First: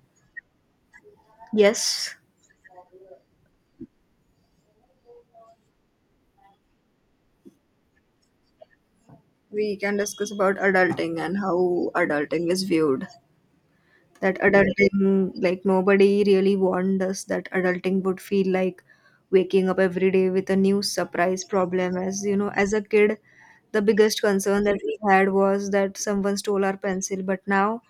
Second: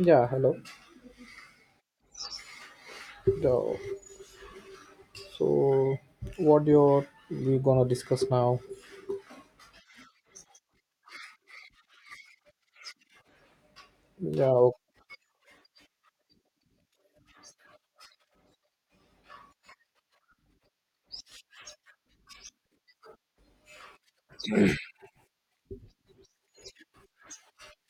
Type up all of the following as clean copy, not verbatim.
Yeah, hello. Yes. The- So, what you're we gonna discuss now? We can discuss about adulting and how adulting is viewed. That Yes. Yeah, o- Adulting, like, nobody really warned us that adulting would feel like waking up every day with a new surprise problem. As you know As a kid the biggest concern that we had was that someone stole our pencil, but now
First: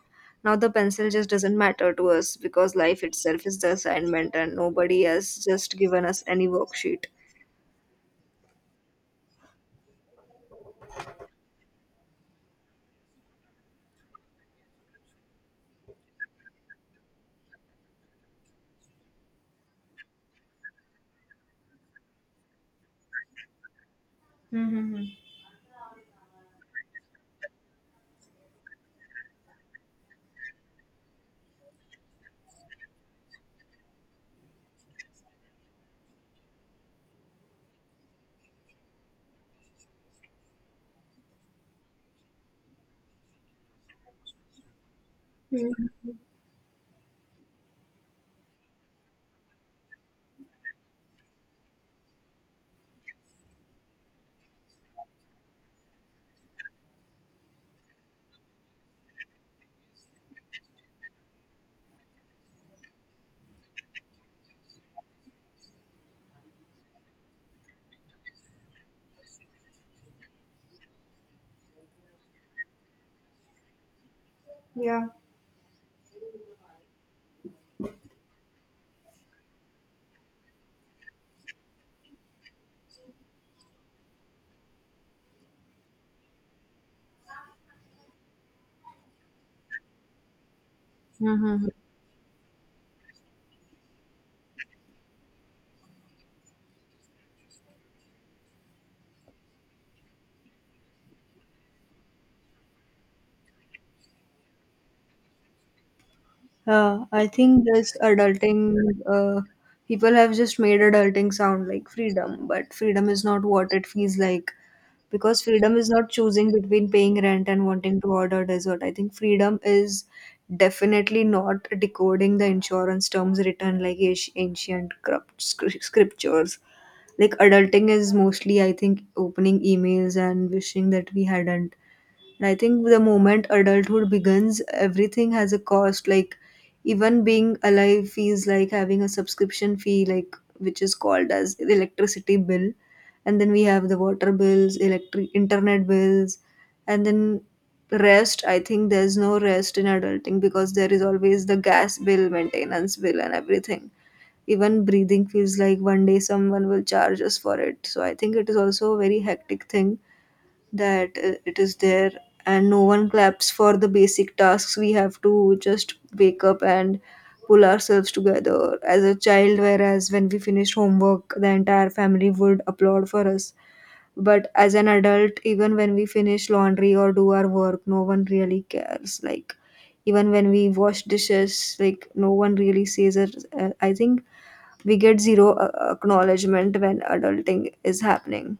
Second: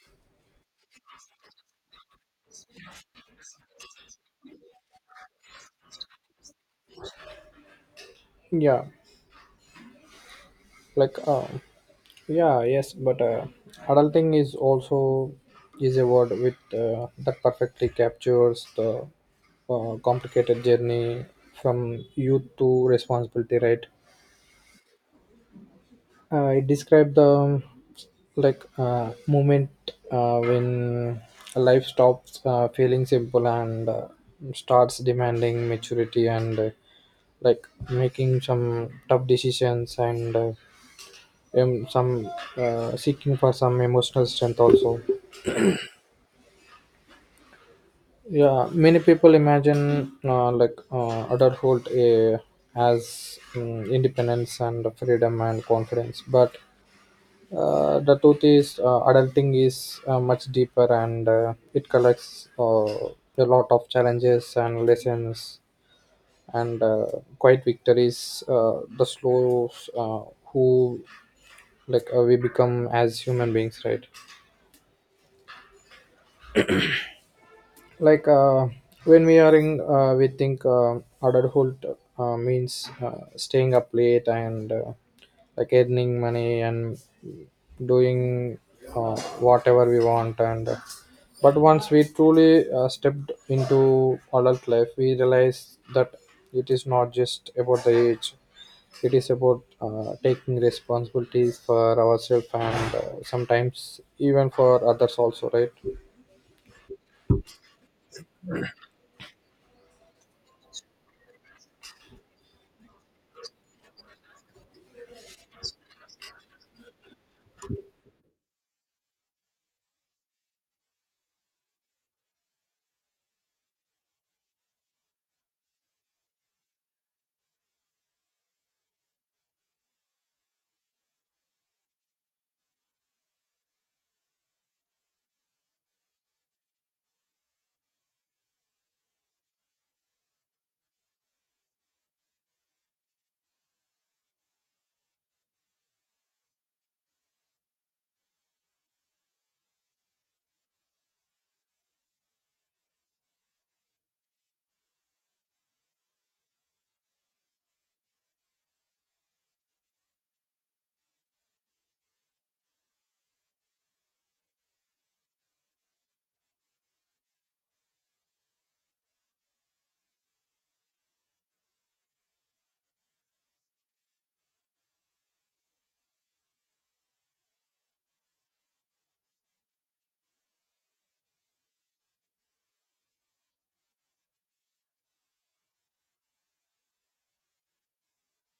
now the pencil just doesn't matter to us because life itself is the assignment and nobody has just given us any worksheet. yeah, like yeah, yes, but Adulting is also is a word with that perfectly captures the complicated journey from youth to responsibility, right? Mm-hmm. It described the moment when life stops feeling simple and starts demanding maturity and, making some tough decisions and some seeking for some emotional strength also. Mhm. Yeah, many people imagine adulthood as independence and freedom and confidence, but the truth is, adulting is much deeper and it collects a lot of challenges and lessons and quite victories. The slows who we become as human beings, right? Yeah. like uh, when we are in, we think adulthood means staying up late and, earning money and doing whatever we want and but Mhm. once we truly stepped into adult life, we realize that it is not just about the age, it is about taking responsibilities for ourselves and, sometimes, even for others also, right? I think this adulting, uh, people have just made adulting sound like freedom, but freedom is not what it feels like because freedom is not choosing between paying rent and wanting to order dessert. I think freedom is definitely not decoding the insurance terms written like ancient scriptures. Like adulting is mostly, I think, opening emails and wishing that we hadn't. And I think the moment adulthood begins, everything has a cost. Like even being alive feels like having a subscription fee, like which is called as electricity bill. And then we have the water bills, electric internet bills, and then rest. I think there's no rest in adulting because there is always the gas bill, maintenance bill, and everything. Even breathing feels like one day someone will charge us for it. So I think it is also a very hectic thing that it is there and no one claps for the basic tasks. We have to just wake up and pull ourselves together as a child, whereas when we finished homework the entire family would applaud for us, but as an adult, even when we finish laundry or do our work, no one really cares, like even when we wash dishes, like no one really says it. I think we get zero acknowledgement when adulting is happening.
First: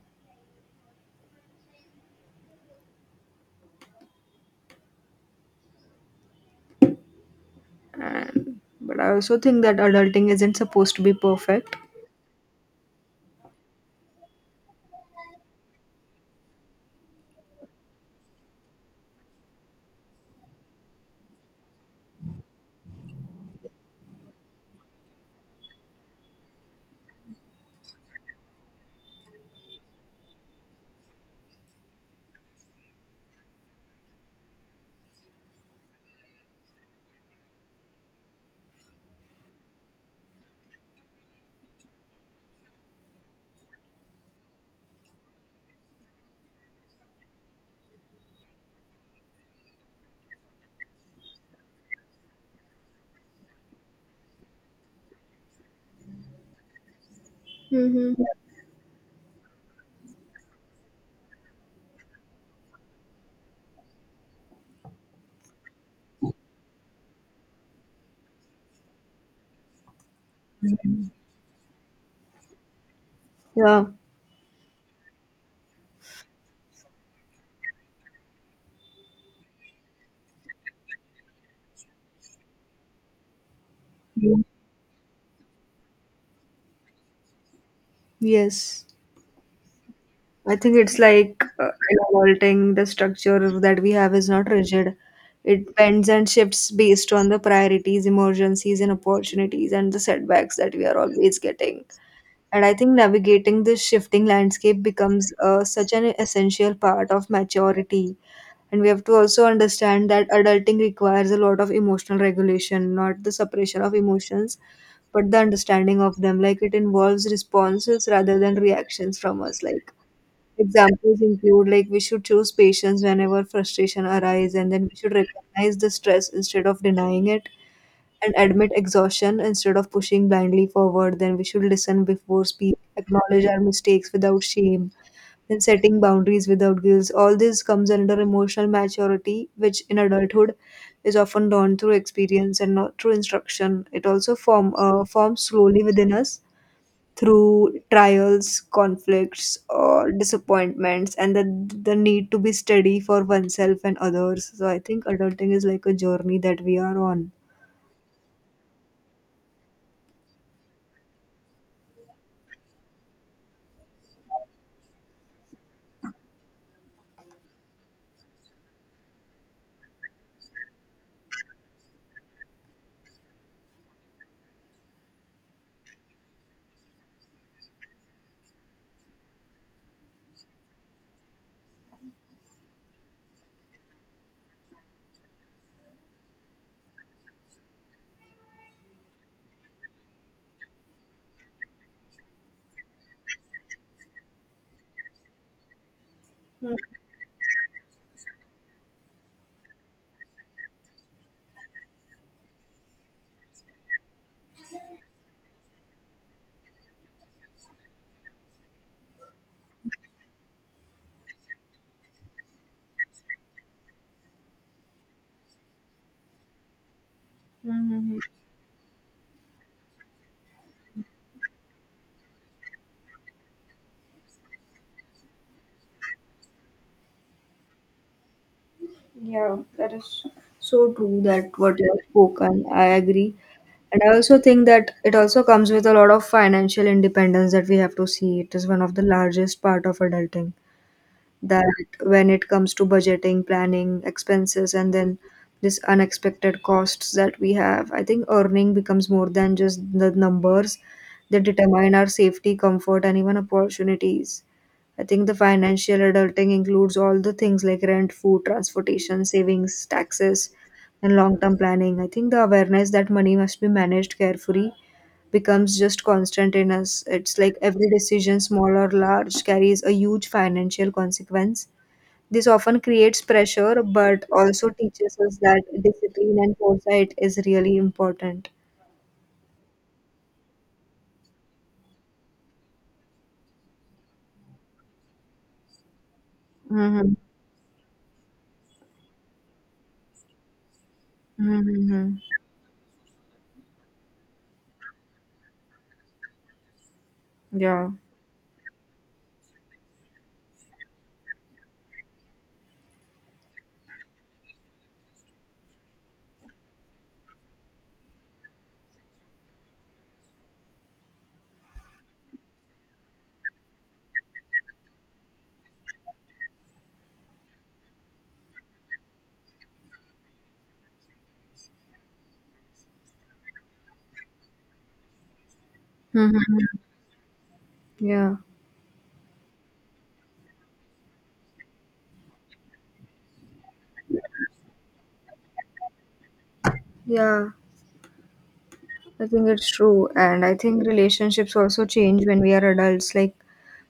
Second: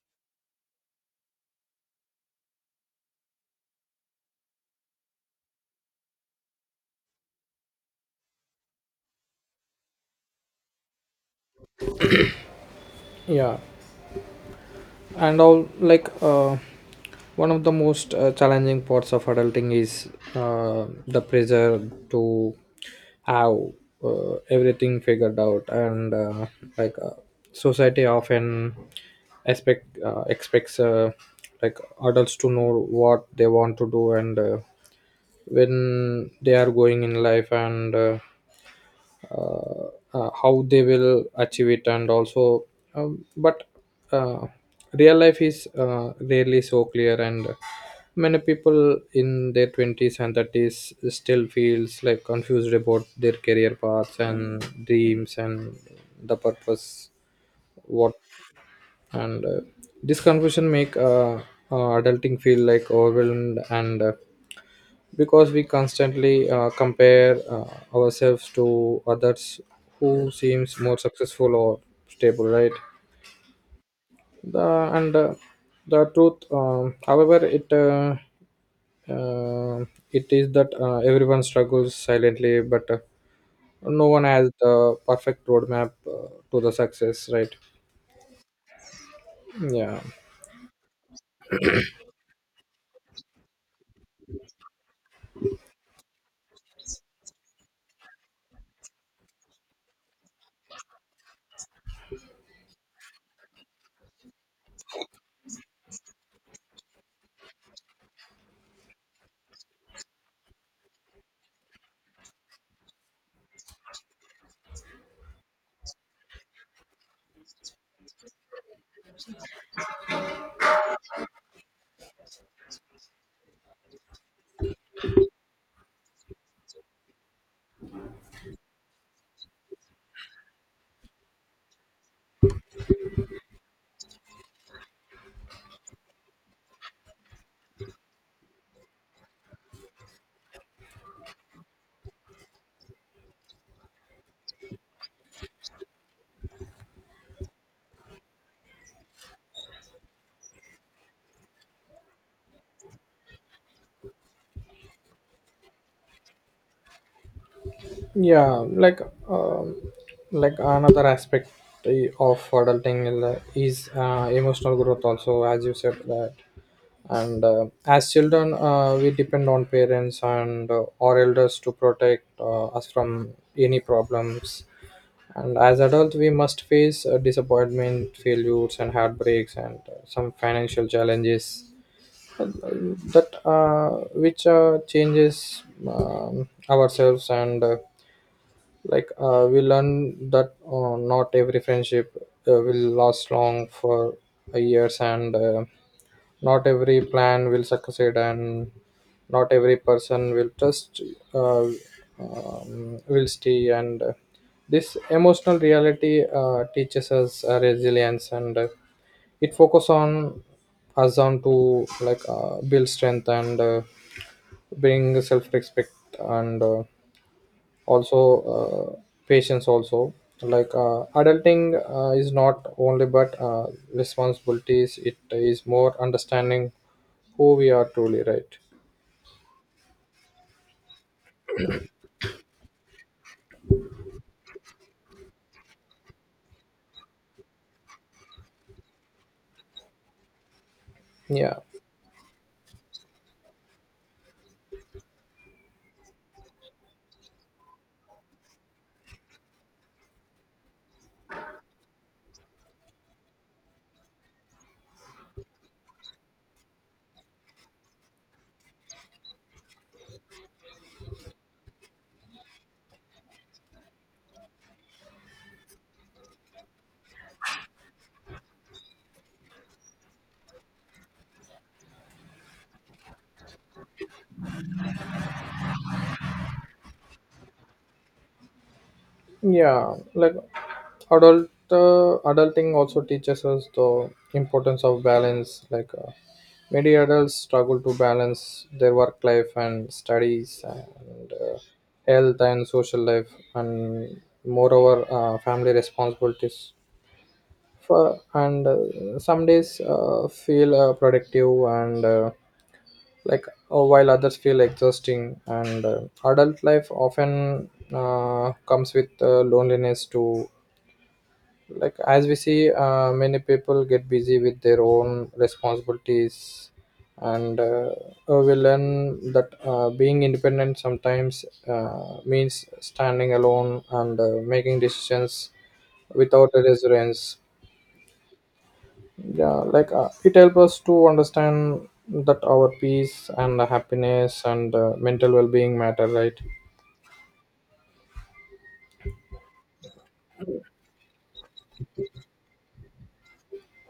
And but I also think that adulting isn't supposed to be perfect. yeah and all like One of the most challenging parts of adulting is the pressure to have everything figured out, and like uh, society often expects like adults to know what they want to do and when they are going in life and uh, how they will achieve it. And also but uh, Real life is rarely so clear, and many people in their 20s and 30s still feels like confused about their career paths and dreams and the purpose. What Mm-hmm. and This confusion make adulting feel like overwhelmed, and because we constantly compare ourselves to others who seems more successful or stable, right? Yeah. The and uh, the truth, however uh, it is that everyone struggles silently, but no one Mm. has the perfect roadmap to the success, right? Yes. yeah I think it's like in adulting, the structure that we have is not rigid. It bends and shifts based on the priorities, emergencies, and opportunities, and the setbacks that we are always getting. And I think navigating this shifting landscape becomes such an essential part of maturity. And we have to also understand that adulting requires a lot of emotional regulation, not the suppression of emotions, but the understanding of them. Like it involves responses rather than reactions from us. Like examples include, like, we should choose patience whenever frustration arises, and then we should recognize the stress instead of denying it, and admit exhaustion instead of pushing blindly forward. Then we should listen before speaking, acknowledge our mistakes without shame, then setting boundaries without guilt. All this comes under emotional maturity, which in adulthood is often learned through experience and not through instruction. It also forms slowly within us through trials, conflicts, or disappointments, and the need to be steady for oneself and others. So I think adulting is like a journey that we are on. yeah like um, like another aspect of adulting is emotional growth also, as you said. That and As children, we depend on parents and our elders to protect us from any problems, and as adults we must face disappointment, failures and heartbreaks, and some financial challenges that which changes ourselves. And like We learn that not every friendship will last long for years, and not every plan will succeed, and not every person will stay. And This emotional reality teaches us resilience, and it focus on us on to like build strength and bring self-respect, and Mhm. also, uh, patience also. Adulting is not only but responsibilities, it is more understanding who we are truly, right? Yeah, that is so true, that what you have spoken. I agree. And I also think that it also comes with a lot of financial independence that we have to see. It is one of the largest part of adulting, yeah that when it comes to budgeting, planning, expenses, and then this unexpected costs that we have, I think earning becomes more than just the numbers that determine our safety, comfort, and even opportunities. I think the financial adulting includes all the things like rent, food, transportation, savings, taxes, and long term planning. I think the awareness that money must be managed carefully becomes just constant in us. It's like every decision, small or large, carries a huge financial consequence. This often creates pressure, but also teaches us that discipline and foresight is really important. yeah like Adulting also teaches us the importance of balance. Many Mm-hmm. adults struggle to balance their work life and studies and Mm-hmm. health and social life, and moreover family responsibilities. Yeah. For and Some days feel productive and like while others feel exhausting, and adult life often comes with loneliness too. As we see, many people get busy with their own responsibilities, and we learn that being independent sometimes means standing alone and making decisions without a Mm-hmm. reference. Yeah. Yeah, it helps us to understand that our peace and happiness and mental well-being matter, right? Yeah, I think it's true. And I think relationships also change when we are adults. Like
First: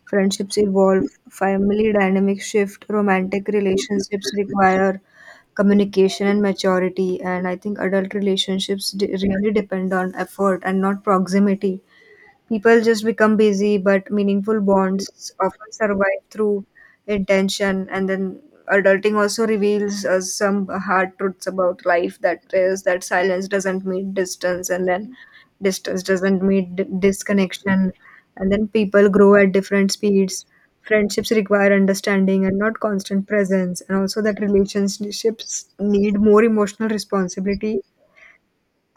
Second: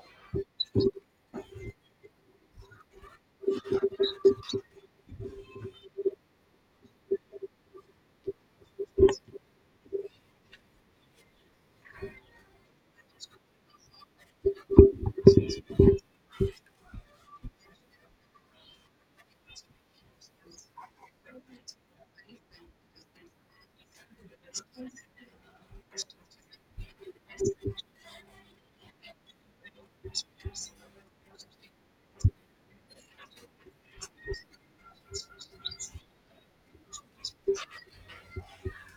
friendships evolve, family dynamics shift, romantic relationships require communication and maturity. And I think adult relationships really depend on effort and not proximity. People just become busy, but meaningful bonds often survive through intention. And then adulting also reveals us some hard truths about life, that is, that silence doesn't mean distance, and then distance doesn't mean disconnection. And then people grow at different speeds. Friendships require understanding and not constant presence, and also that relationships need more emotional responsibility,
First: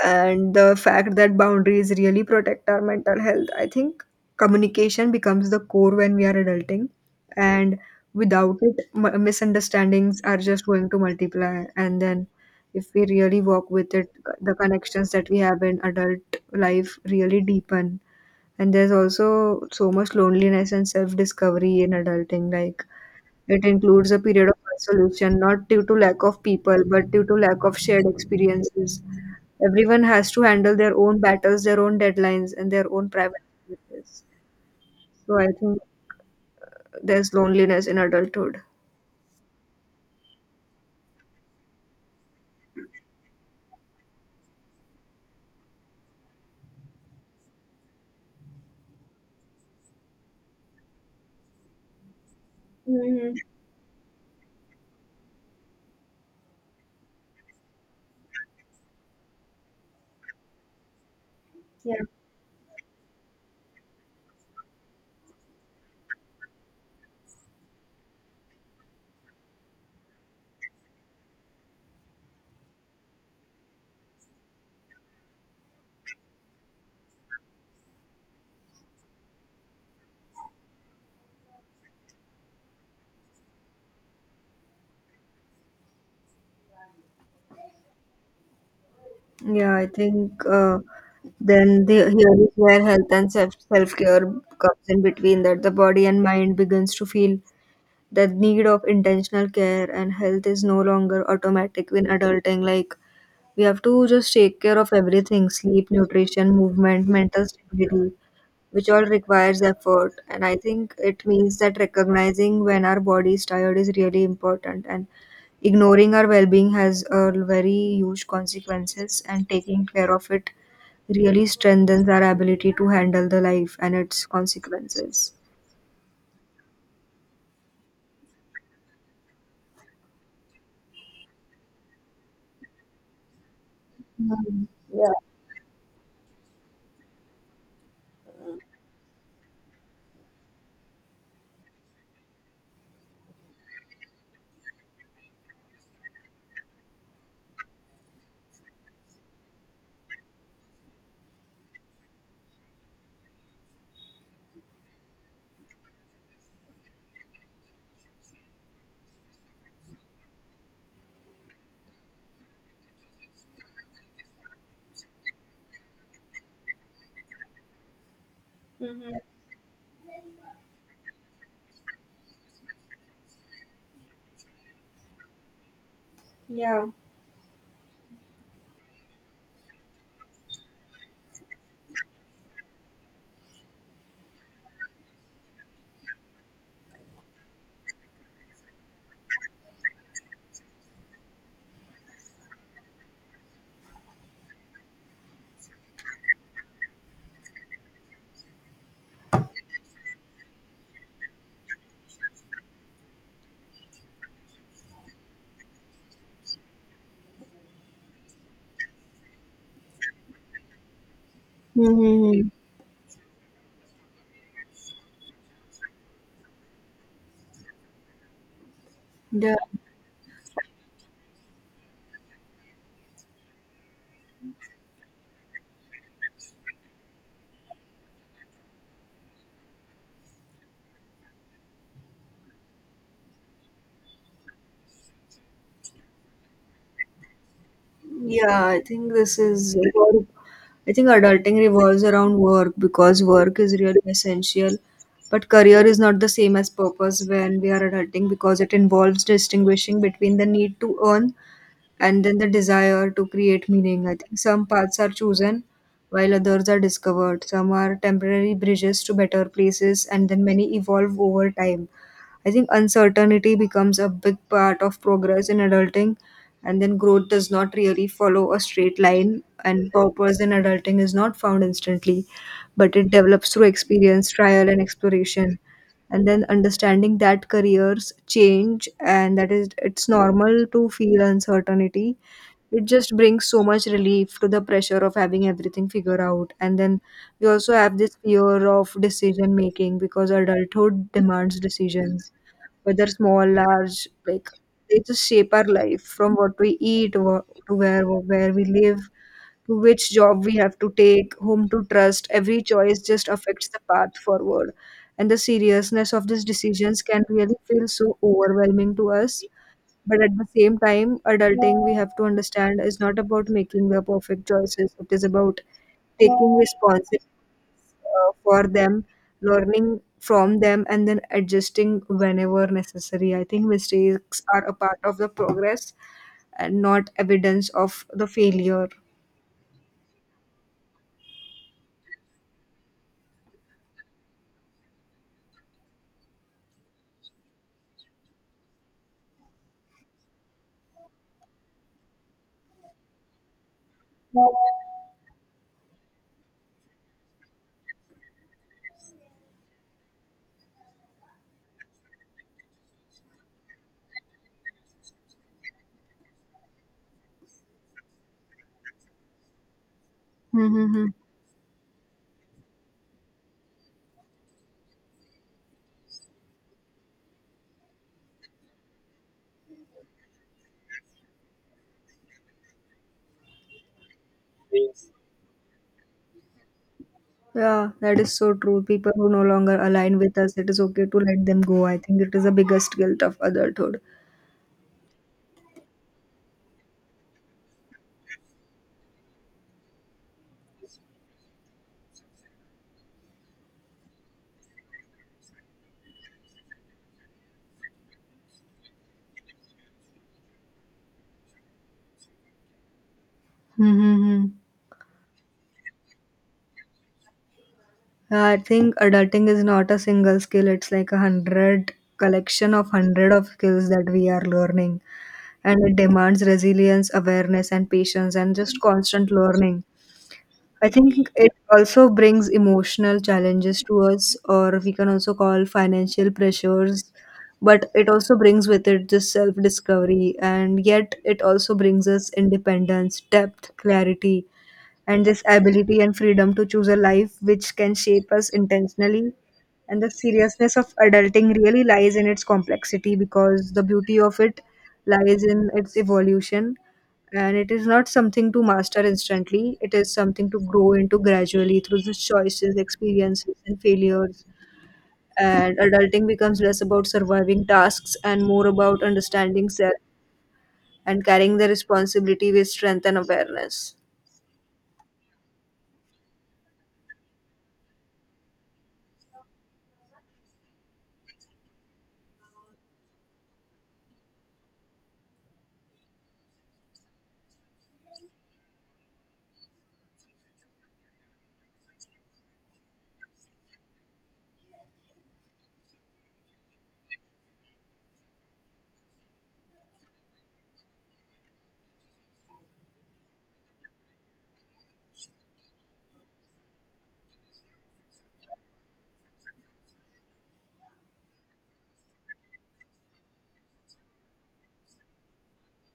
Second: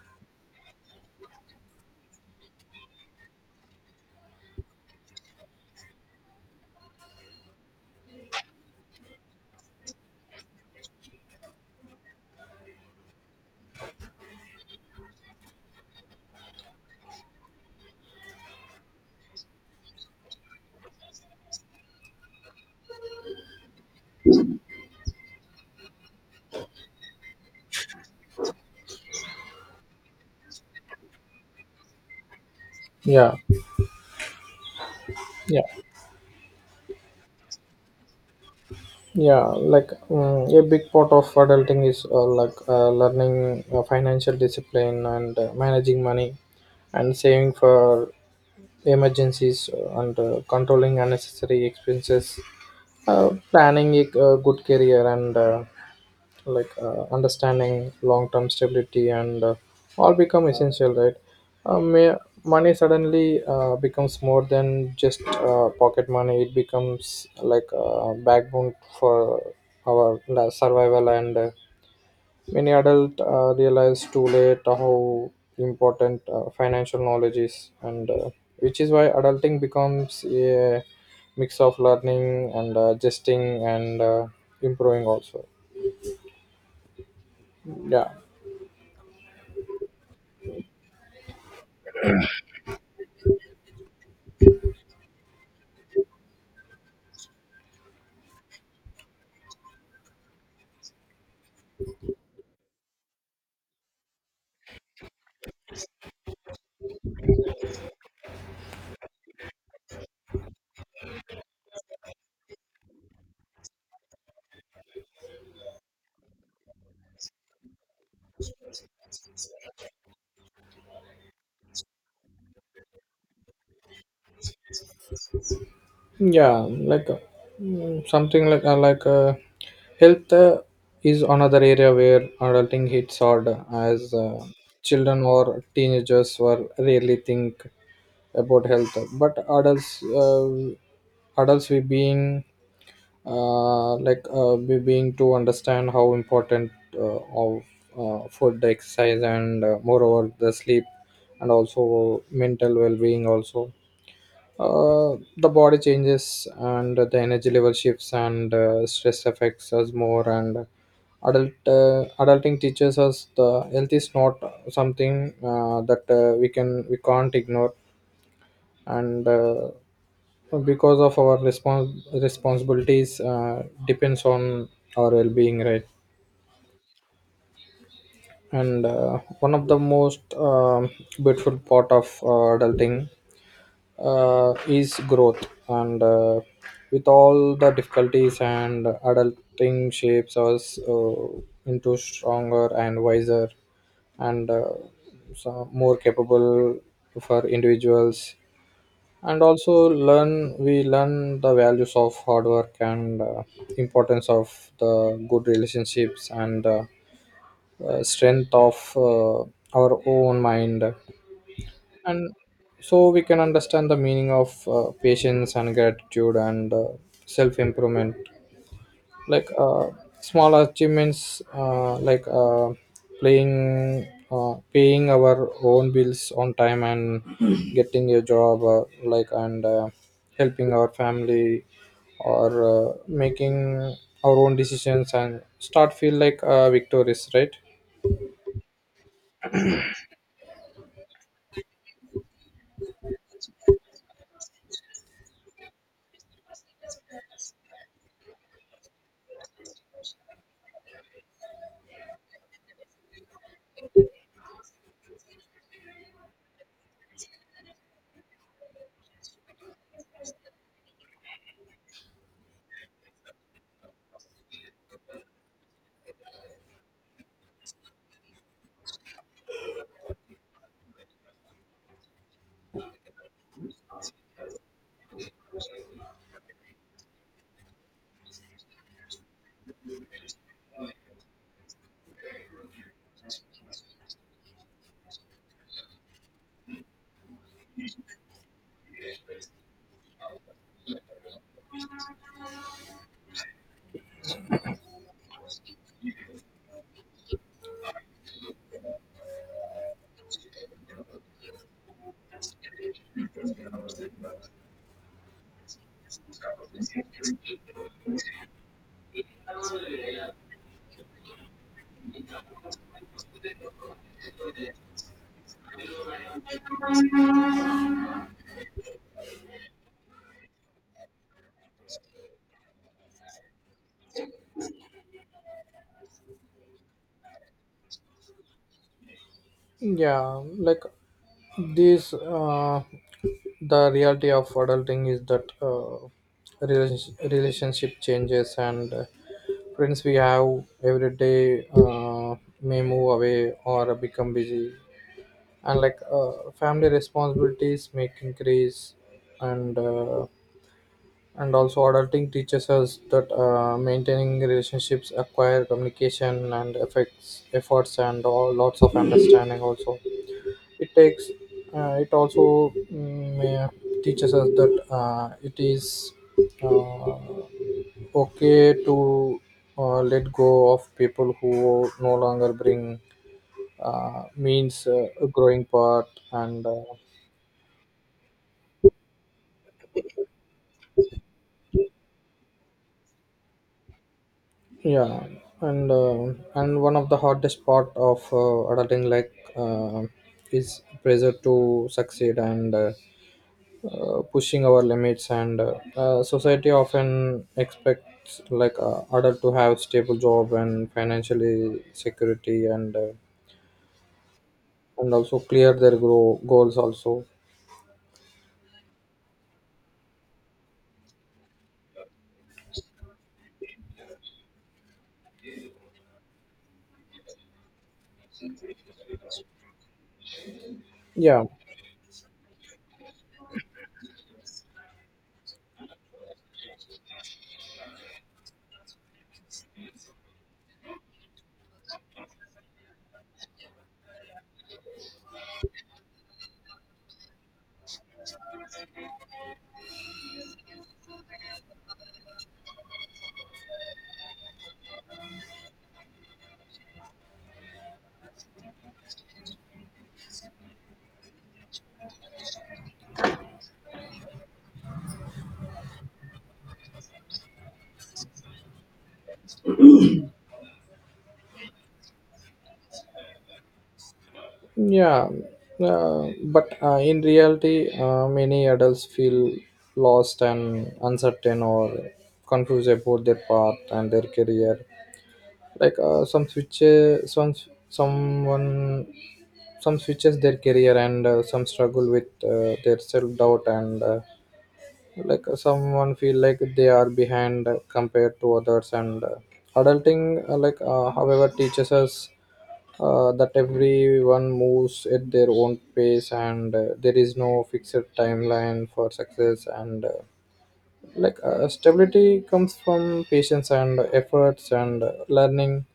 and the fact that boundaries really protect our mental health. I think communication becomes the core when we are adulting, and without it, misunderstandings are just going to multiply. And then, if we really work with it, the connections that we have in adult life really deepen. And there's also so much loneliness and self discovery in adulting, like it includes a period of isolation, not due to lack of people, but due to lack of shared experiences. Everyone has to handle their own battles, their own deadlines, and their own yeah private spaces. So I yeah think there's loneliness in adulthood. A big part of adulting is learning financial discipline and managing money and saving for emergencies, and controlling unnecessary expenses, Hmm. planning a good career, and understanding long-term stability, and all become essential, right? uh, Yeah. may, Money suddenly becomes more than just pocket money, it becomes like a backbone for our survival. And Many adults realize too late how important financial knowledge is, and which is why adulting becomes a mix of learning and adjusting and improving also. Yeah, Yeah, I think then the, here is where health and self care comes in between, that the body and mind begins to feel the need of intentional care, and health is no longer automatic in adulting. Like we have to just take care of everything: sleep, nutrition, movement, mental stability, which all requires effort. And I think it means that recognizing when our body is tired is really important. And ignoring our well being has a very huge consequences, and taking care of it really strengthens our ability to handle the life and its consequences. yeah, like something like Health is another area where adulting hits hard, as Mhm. Yeah. children or teenagers were rarely think about health, but adults. Adults, we being being to understand how important of food, the exercise, and moreover the sleep and also mental well-being also. The body changes and the energy level shifts, and stress affects us more, and adulting teaches us the health is not something that we can we can't ignore, Mm-hmm. and because of our responsibilities depends on our well-being, right? Yeah. and One of the most beautiful part of adulting is growth, and with all the difficulties, and adulting shapes us into stronger and wiser and so more capable for individuals, and also learn we learn the values of hard work and importance of the good relationships, and strength of our own mind, and Mm-hmm. so we can understand the meaning of patience and gratitude and self improvement. like Yeah. uh, Small achievements, like playing paying our own bills on time and getting a job, like and helping our family or making our own decisions, and start feel like victorious, right? Yeah, I think this is work. I think adulting revolves around work because work is really essential. But career is not the same as purpose when we are adulting, because it involves distinguishing between the need to earn and then the desire to create meaning. I think some paths are chosen while others are discovered. Some are temporary bridges to better places, and then many evolve over time. I think uncertainty becomes a big part of progress in adulting, and then growth does not really follow a straight line, and purpose in adulting is not found instantly, but it develops through experience, trial, and exploration, and then understanding that careers change and that is it's normal to feel uncertainty. It just brings so much relief to the pressure of having everything figured out. And then we also have this fear of decision making, because adulthood demands decisions, whether small, large, like they just shape our life, from what we eat, to where we live, which job we have to take, whom to trust. Every choice just affects the path forward. And the seriousness of these decisions can really feel so overwhelming to us. But at the same time, adulting, we have to understand, is not about making the perfect choices. It is about taking responsibility for them, learning from them, and then adjusting whenever necessary. I think mistakes are a part of the progress and not evidence of the failure. yeah like this the reality of adulting is that relationship changes, and friends we have every day may move away or become busy, and family responsibilities make increase, and uh, and also adulting teaches us that maintaining relationships acquire communication and effects efforts and all lots of understanding also. It Mm-hmm. takes, uh, it also mm, uh, teaches us that it is uh, okay to let go of people who no longer bring means a growing part. and uh, Yeah, that is so true. People who no longer align with us, it is okay to let them go. I think it is the biggest guilt of adulthood. yeah and uh, and one of the hardest part of adulting, is pressure to succeed and pushing our limits, and society often expects adult to have stable job and financially security, and Mm-hmm. and also clear their grow goals also. I think adulting is not a single skill, it's like a hundred, collection of hundred of skills that we are learning. And it demands resilience, awareness, and patience, and just constant learning. I think Yeah it also brings emotional challenges to us, or we can also call financial pressures. But it also brings with it this self discovery, and yet it also brings us independence, depth, clarity, and this ability and freedom to choose a life which can shape us intentionally. And the seriousness of adulting really lies in its complexity, because the beauty of it lies in its evolution, and it is not something to master instantly, it is something to grow into gradually through the choices, experiences, and failures. And adulting becomes less about surviving tasks and more about understanding self and carrying the responsibility with strength and awareness. Yeah, but In reality, many adults feel lost and uncertain or confused about their path and their career. Like uh, some switches, some someone, some switches their career, and some struggle with their self doubt, and someone feel like they are behind compared to others. And uh, adulting uh, like uh, however, teaches us that everyone moves at their own pace, and there is no fixed timeline for success, and stability comes from patience and efforts and learning,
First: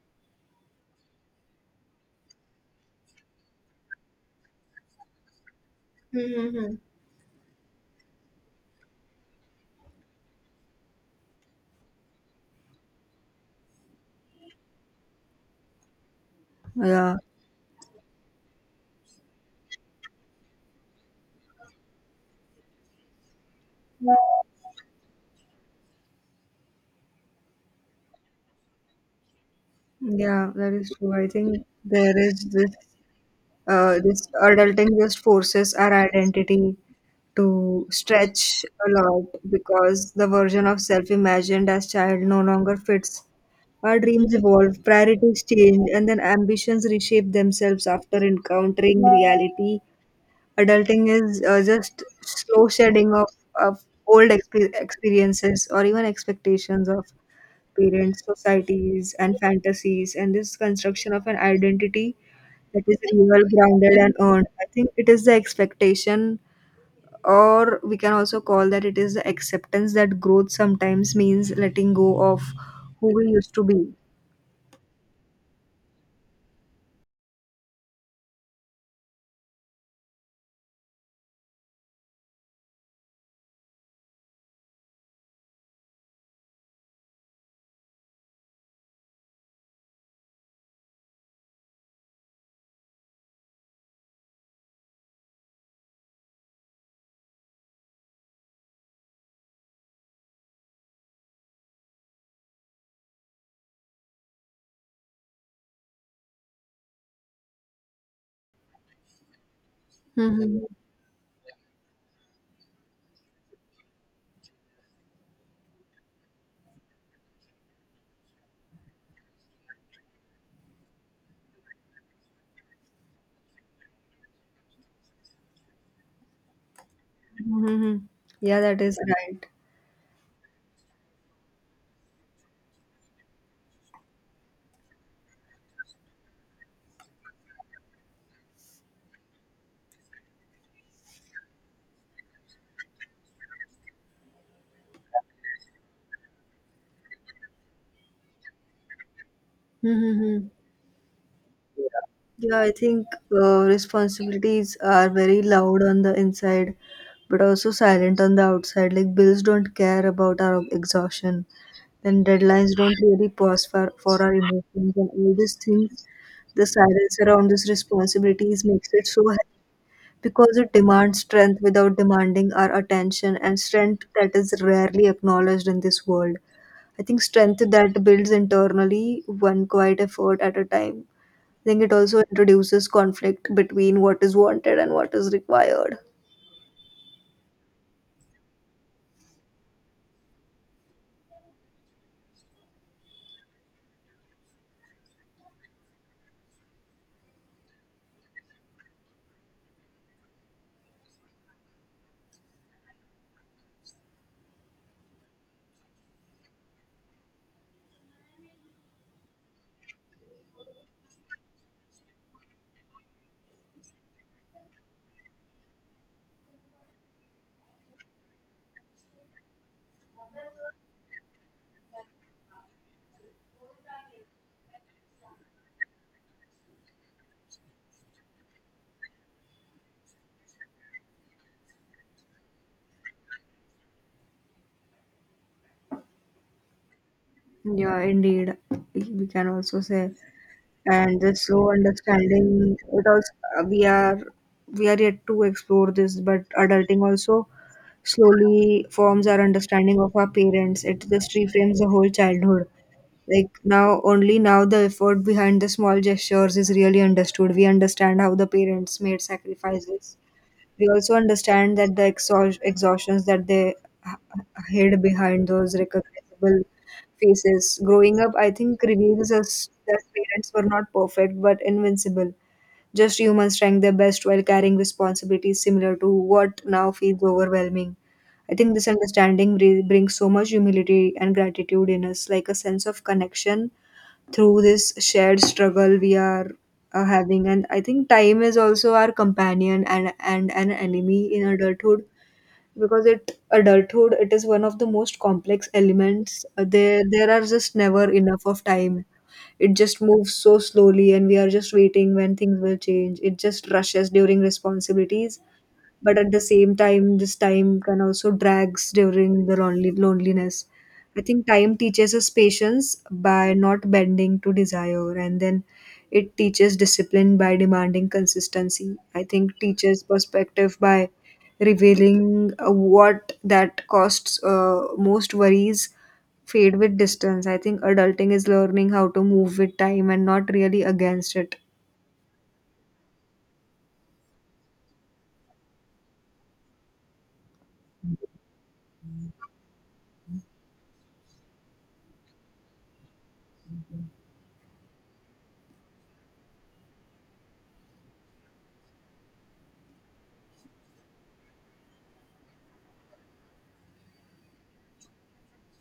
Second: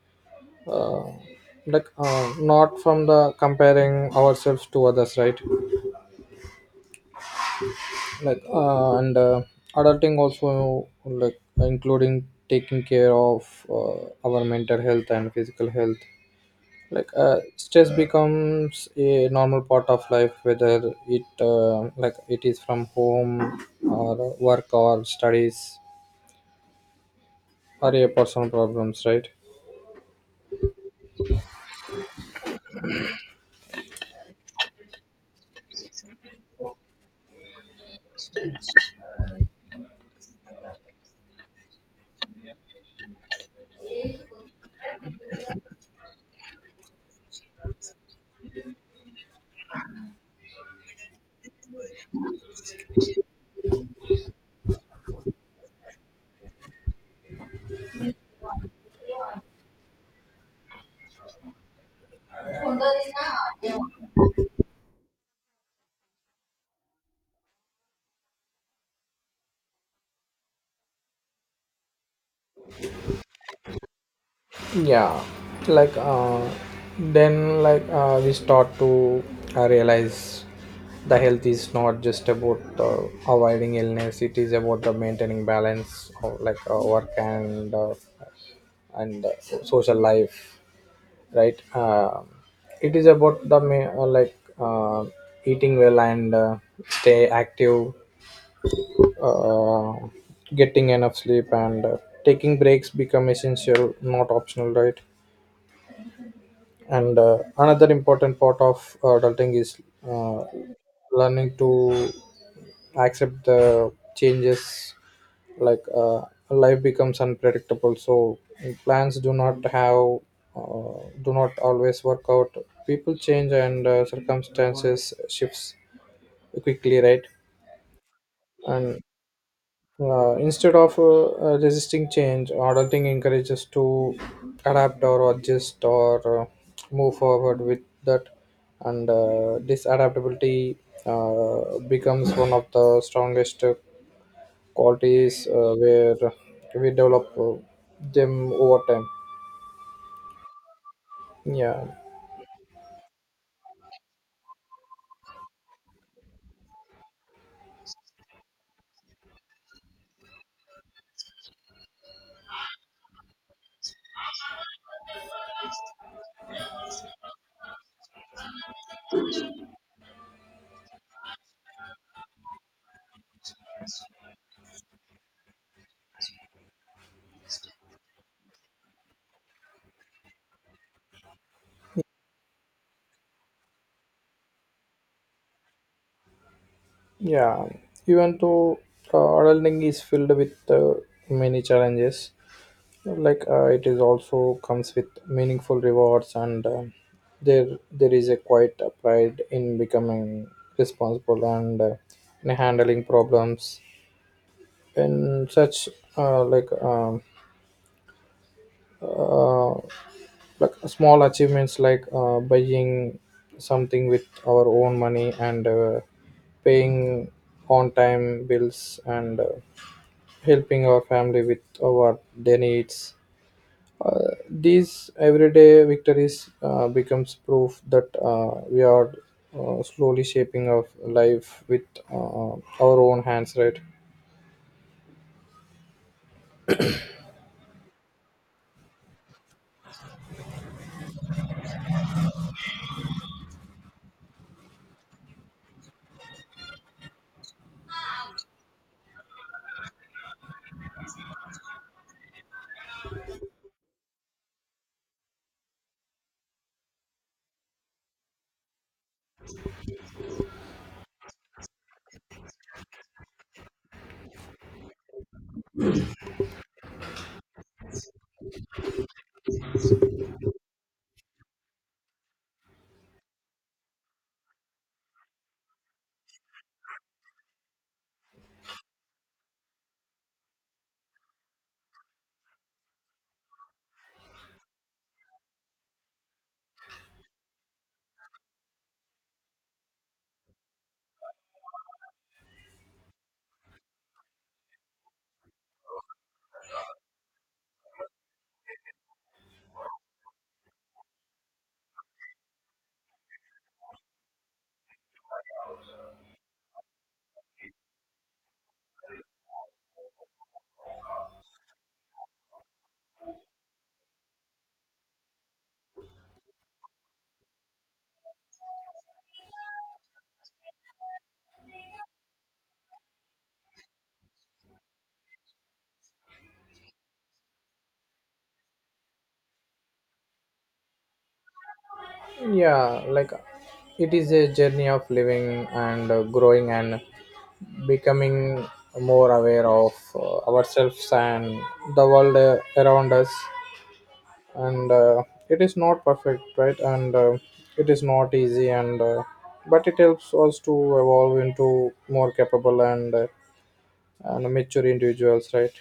uh, not from the comparing ourselves to others, right? Mm-hmm. like and Adulting also including taking care of our mental health and physical health. Yeah, Stress becomes a normal part of life, whether it is from home or work or studies or your personal problems, right? yeah, that is true. I think there is this. This adulting just forces our identity to stretch a lot, because the version of self imagined as child no longer fits. Our dreams evolve, priorities change, and then ambitions reshape themselves after encountering reality. Adulting is just slow shedding of old experiences or even expectations of parents, societies, and fantasies, and this construction of an identity that is real, grounded, and earned. I think it is the expectation, or we can also call that it is the acceptance that growth sometimes means letting go of who we used to be. yeah like then like We start to realize the health is not just about avoiding illness, it is about the maintaining balance of work and social life, right? It is about the ma- like eating well and stay active, uh, getting enough sleep and taking breaks become essential, not optional, right? and Another important part of adulting is uh, Mm-hmm. learning to accept the changes. like uh, Life becomes unpredictable, so plans do not have, do not always work out, people change, and circumstances shifts quickly, right? Yeah, that is and right. Instead of resisting change, adulting encourages to adapt or adjust or move forward with that, and this adaptability becomes one of the strongest qualities where we develop them over time. Mm-hmm. Yeah, Yeah, I think responsibilities are very loud on the inside, but also silent on the outside. Like bills don't care about our exhaustion, then deadlines don't really pause for our emotions, and all these things. The silence around these responsibilities makes it so heavy because it demands strength without demanding our attention, and strength that is rarely acknowledged in this world. I think strength that builds internally, one quiet effort at a time, I think it also introduces conflict between what is wanted and what is required. yeah. Even though adulting is filled with many challenges, it is also comes with meaningful rewards, and there is a quite a pride in becoming responsible and in handling problems in such, uh, like um, uh, small achievements like buying something with our own money, and paying on time bills, and helping our family with our their needs. These everyday victories becomes proof that we are slowly shaping our life with uh, our own hands, right? Yeah, indeed. We can also say, and this slow understanding, it also uh, we are we are yet to explore this, but adulting also slowly forms our understanding of our parents. It just reframes the whole childhood. Like now, only now the effort behind the small gestures is really understood. We understand how the parents made sacrifices. We also understand that the exhaustions that they hid behind those recognizable faces growing up, I think, reveals us that parents were not perfect but invincible, just humans trying their best while carrying responsibilities similar to what now feels overwhelming. I think this understanding brings so much humility and gratitude in us, like a sense of connection through this shared struggle we are having. And I think time is also our companion and an enemy in adulthood, because it is one of the most complex elements. There are just never enough of time. It just moves so slowly and we are just waiting when things will change. It just rushes during responsibilities, but at the same time this time can also drags during the lonely loneliness. I think time teaches us patience by not bending to desire, and then it teaches discipline by demanding consistency. I think teaches perspective by revealing what that costs. Most worries fade with distance. I think adulting is learning how to move with time and not really against it. yeah like it is a journey of living and growing and becoming more aware of ourselves and the world around us, and it is not perfect, right? And it is not easy, and but it helps us to evolve into more capable and mature individuals, right?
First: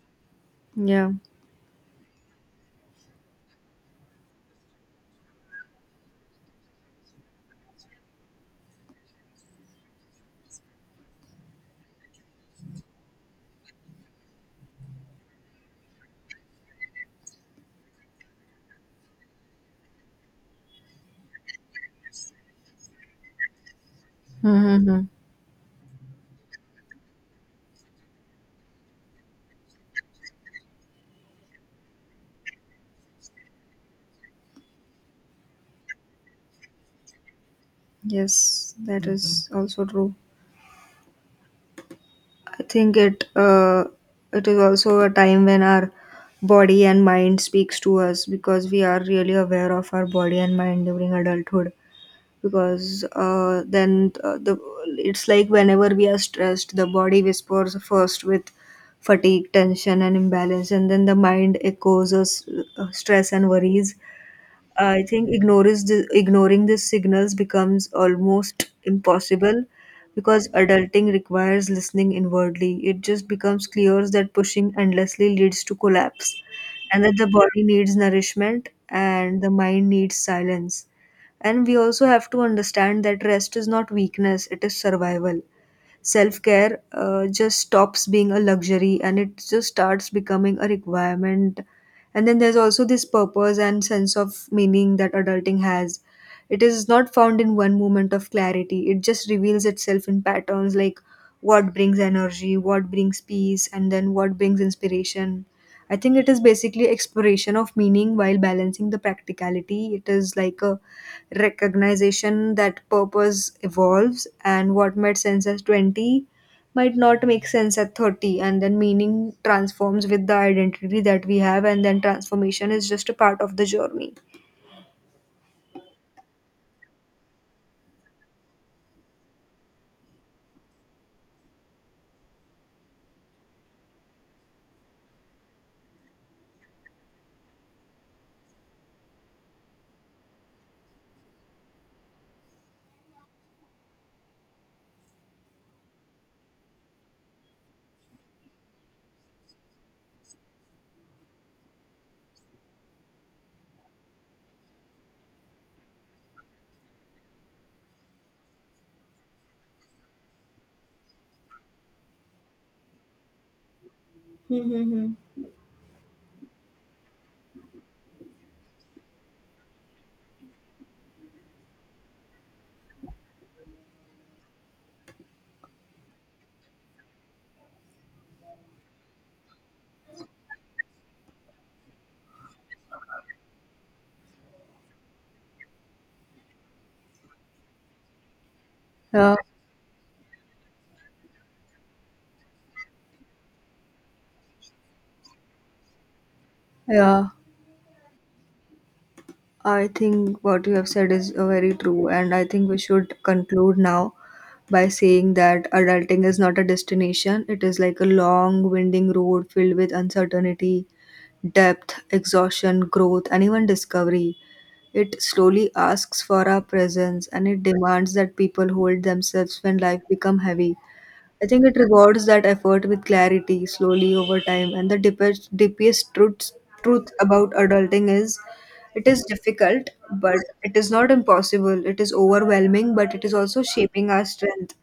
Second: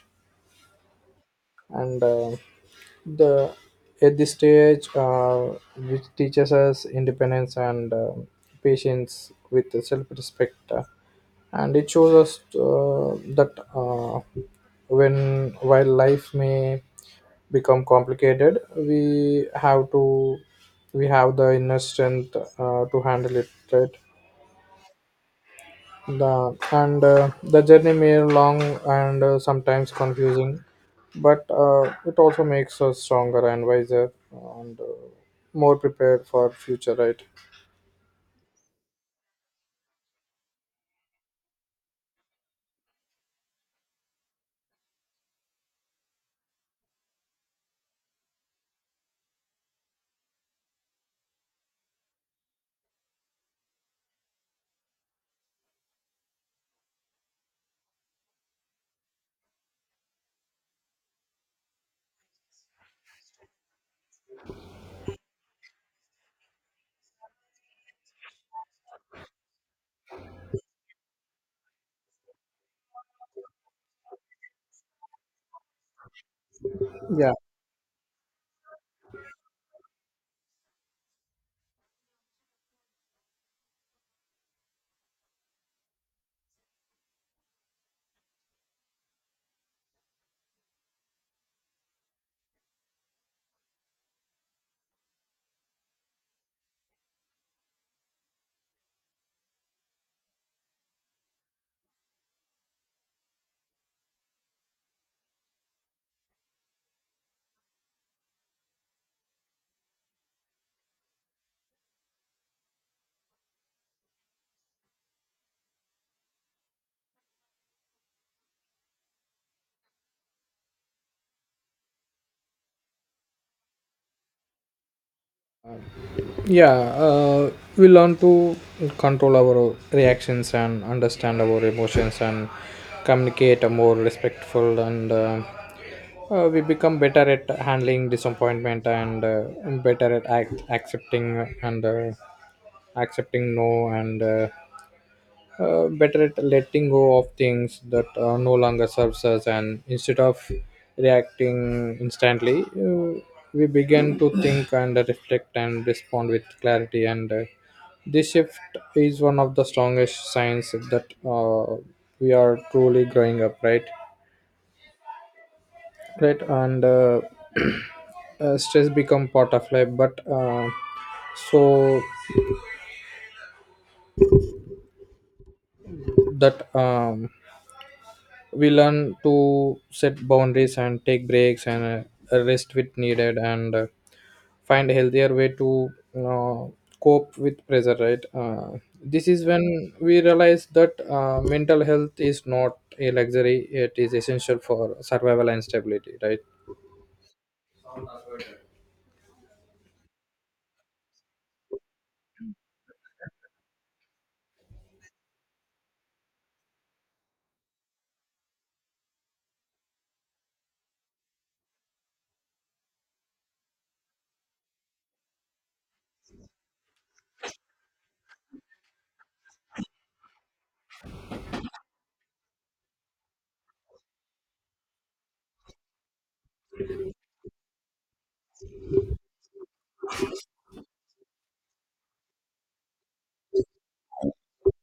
Yeah. and the At this stage, which teaches us independence and patience with self-respect, and it shows us that, when while life may become complicated, we have the inner strength to handle it, right? Mm-hmm. The journey may long, and sometimes confusing, but it also makes us stronger and wiser, and more prepared for future, right? Yes, that is also true. I think it it is also a time when our body and mind speaks to us, because we are really aware of our body and mind during adulthood. Because then the it's like whenever we are stressed, the body whispers first with fatigue, tension and imbalance, and then the mind echoes us stress and worries. I think ignoring these signals becomes almost impossible because adulting requires listening inwardly. It just becomes clear that pushing endlessly leads to collapse and that the Yeah, body needs nourishment and the mind needs silence. And we also have to understand that rest is not weakness, it is survival. Self care just stops being a luxury and it just starts becoming a requirement. And then there's also this purpose and sense of meaning that adulting has. It is not found in one moment of clarity, it just reveals itself in patterns, like what brings energy, what brings peace, and then what brings inspiration. I think it is basically exploration of meaning while balancing the practicality. It is like a recognition that purpose evolves, and what made sense at 20 might not make sense at 30, and then meaning transforms with the identity that we have, and then transformation is just a part of the journey. Yeah, uh, we learn to control our reactions and understand our emotions and communicate a more respectful, and we become better at handling disappointment, and better at accepting, and accepting no, and better at letting go of things that no longer serves us. And instead of reacting instantly, we begin to think and reflect and respond with clarity, and this shift is one of the strongest signs that we are truly growing up, right? Mm-hmm. right and Stress become part of life, but so that we learn to set boundaries and take breaks, and rest with needed, and find a healthier way to uh, cope with pressure, right? This Yeah, is when we realize that mental health is not a luxury, it is essential for survival and stability, right? yeah, I think what you have said is very true, and I think we should conclude now by saying that adulting is not a destination, it is like a long winding road filled with uncertainty, depth, exhaustion, growth and even discovery. It slowly asks for our presence and it demands that people hold themselves when life become heavy. I think it rewards that effort with clarity slowly over time. And the deepest, deepest truth about adulting is it is difficult, but it is not impossible. It is overwhelming, but it is also shaping our strength.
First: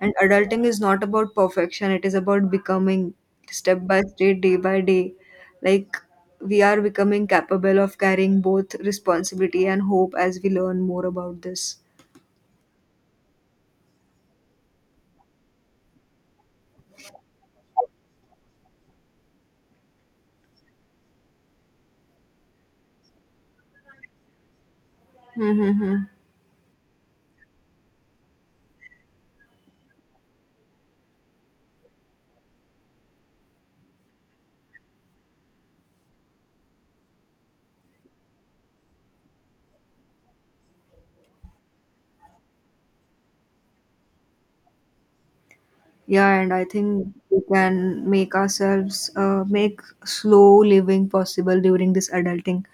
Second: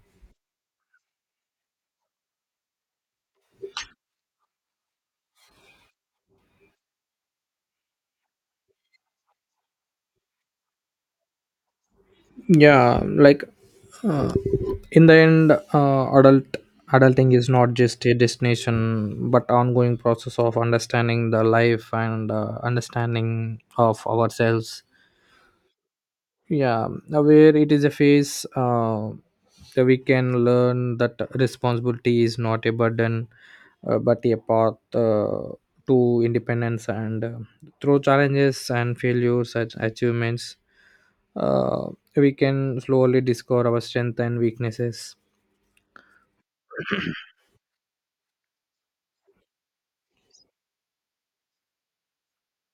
And adulting is not about perfection, it is about becoming step by step, day by day. Like we are becoming capable of carrying both responsibility and hope as we learn more about this. yeah like uh, in the end, adulting is not just a destination but ongoing process of understanding the life and understanding of ourselves. Mm-hmm. yeah where it is a phase that we can learn that responsibility is not a burden, but a path to independence, and through challenges and failures and achievements, uh, we can slowly discover our strength and weaknesses. Yeah, and I think we can make ourselves make slow living possible during this adulting,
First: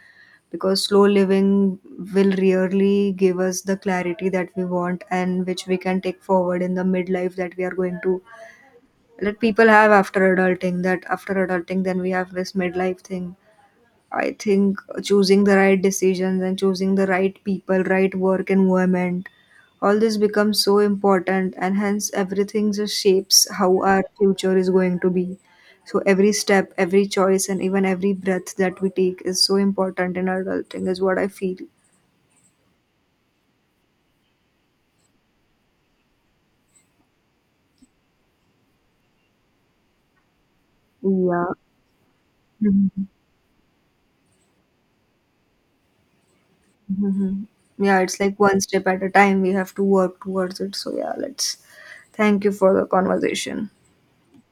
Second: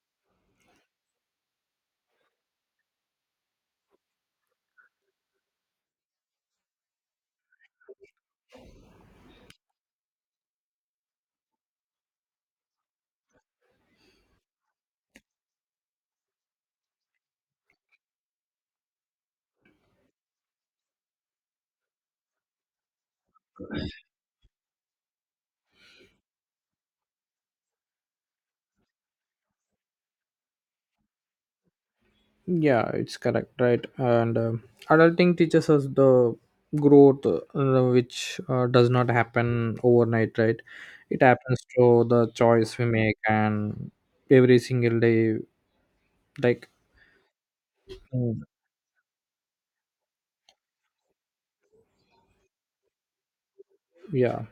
because slow living will really give us the clarity that we want and which we can take forward in the midlife that we are going to, that people have after adulting. That after adulting then we have this midlife thing. I think choosing the right decisions and choosing the right people, right work environment, all this becomes so important, and hence everything just shapes how our future is going to be. So every step, every choice and even every breath that we take is so important in adulting, is what I feel. Yeah it's correct, right? and Adulting teaches us the growth, which does not happen overnight, right? It Yeah. happens through the choice we Mhm. make and every single day. like Mhm. Yeah, it's like mm, one step at a time. We have to work towards it. So, yeah, let's thank you for the conversation. yeah.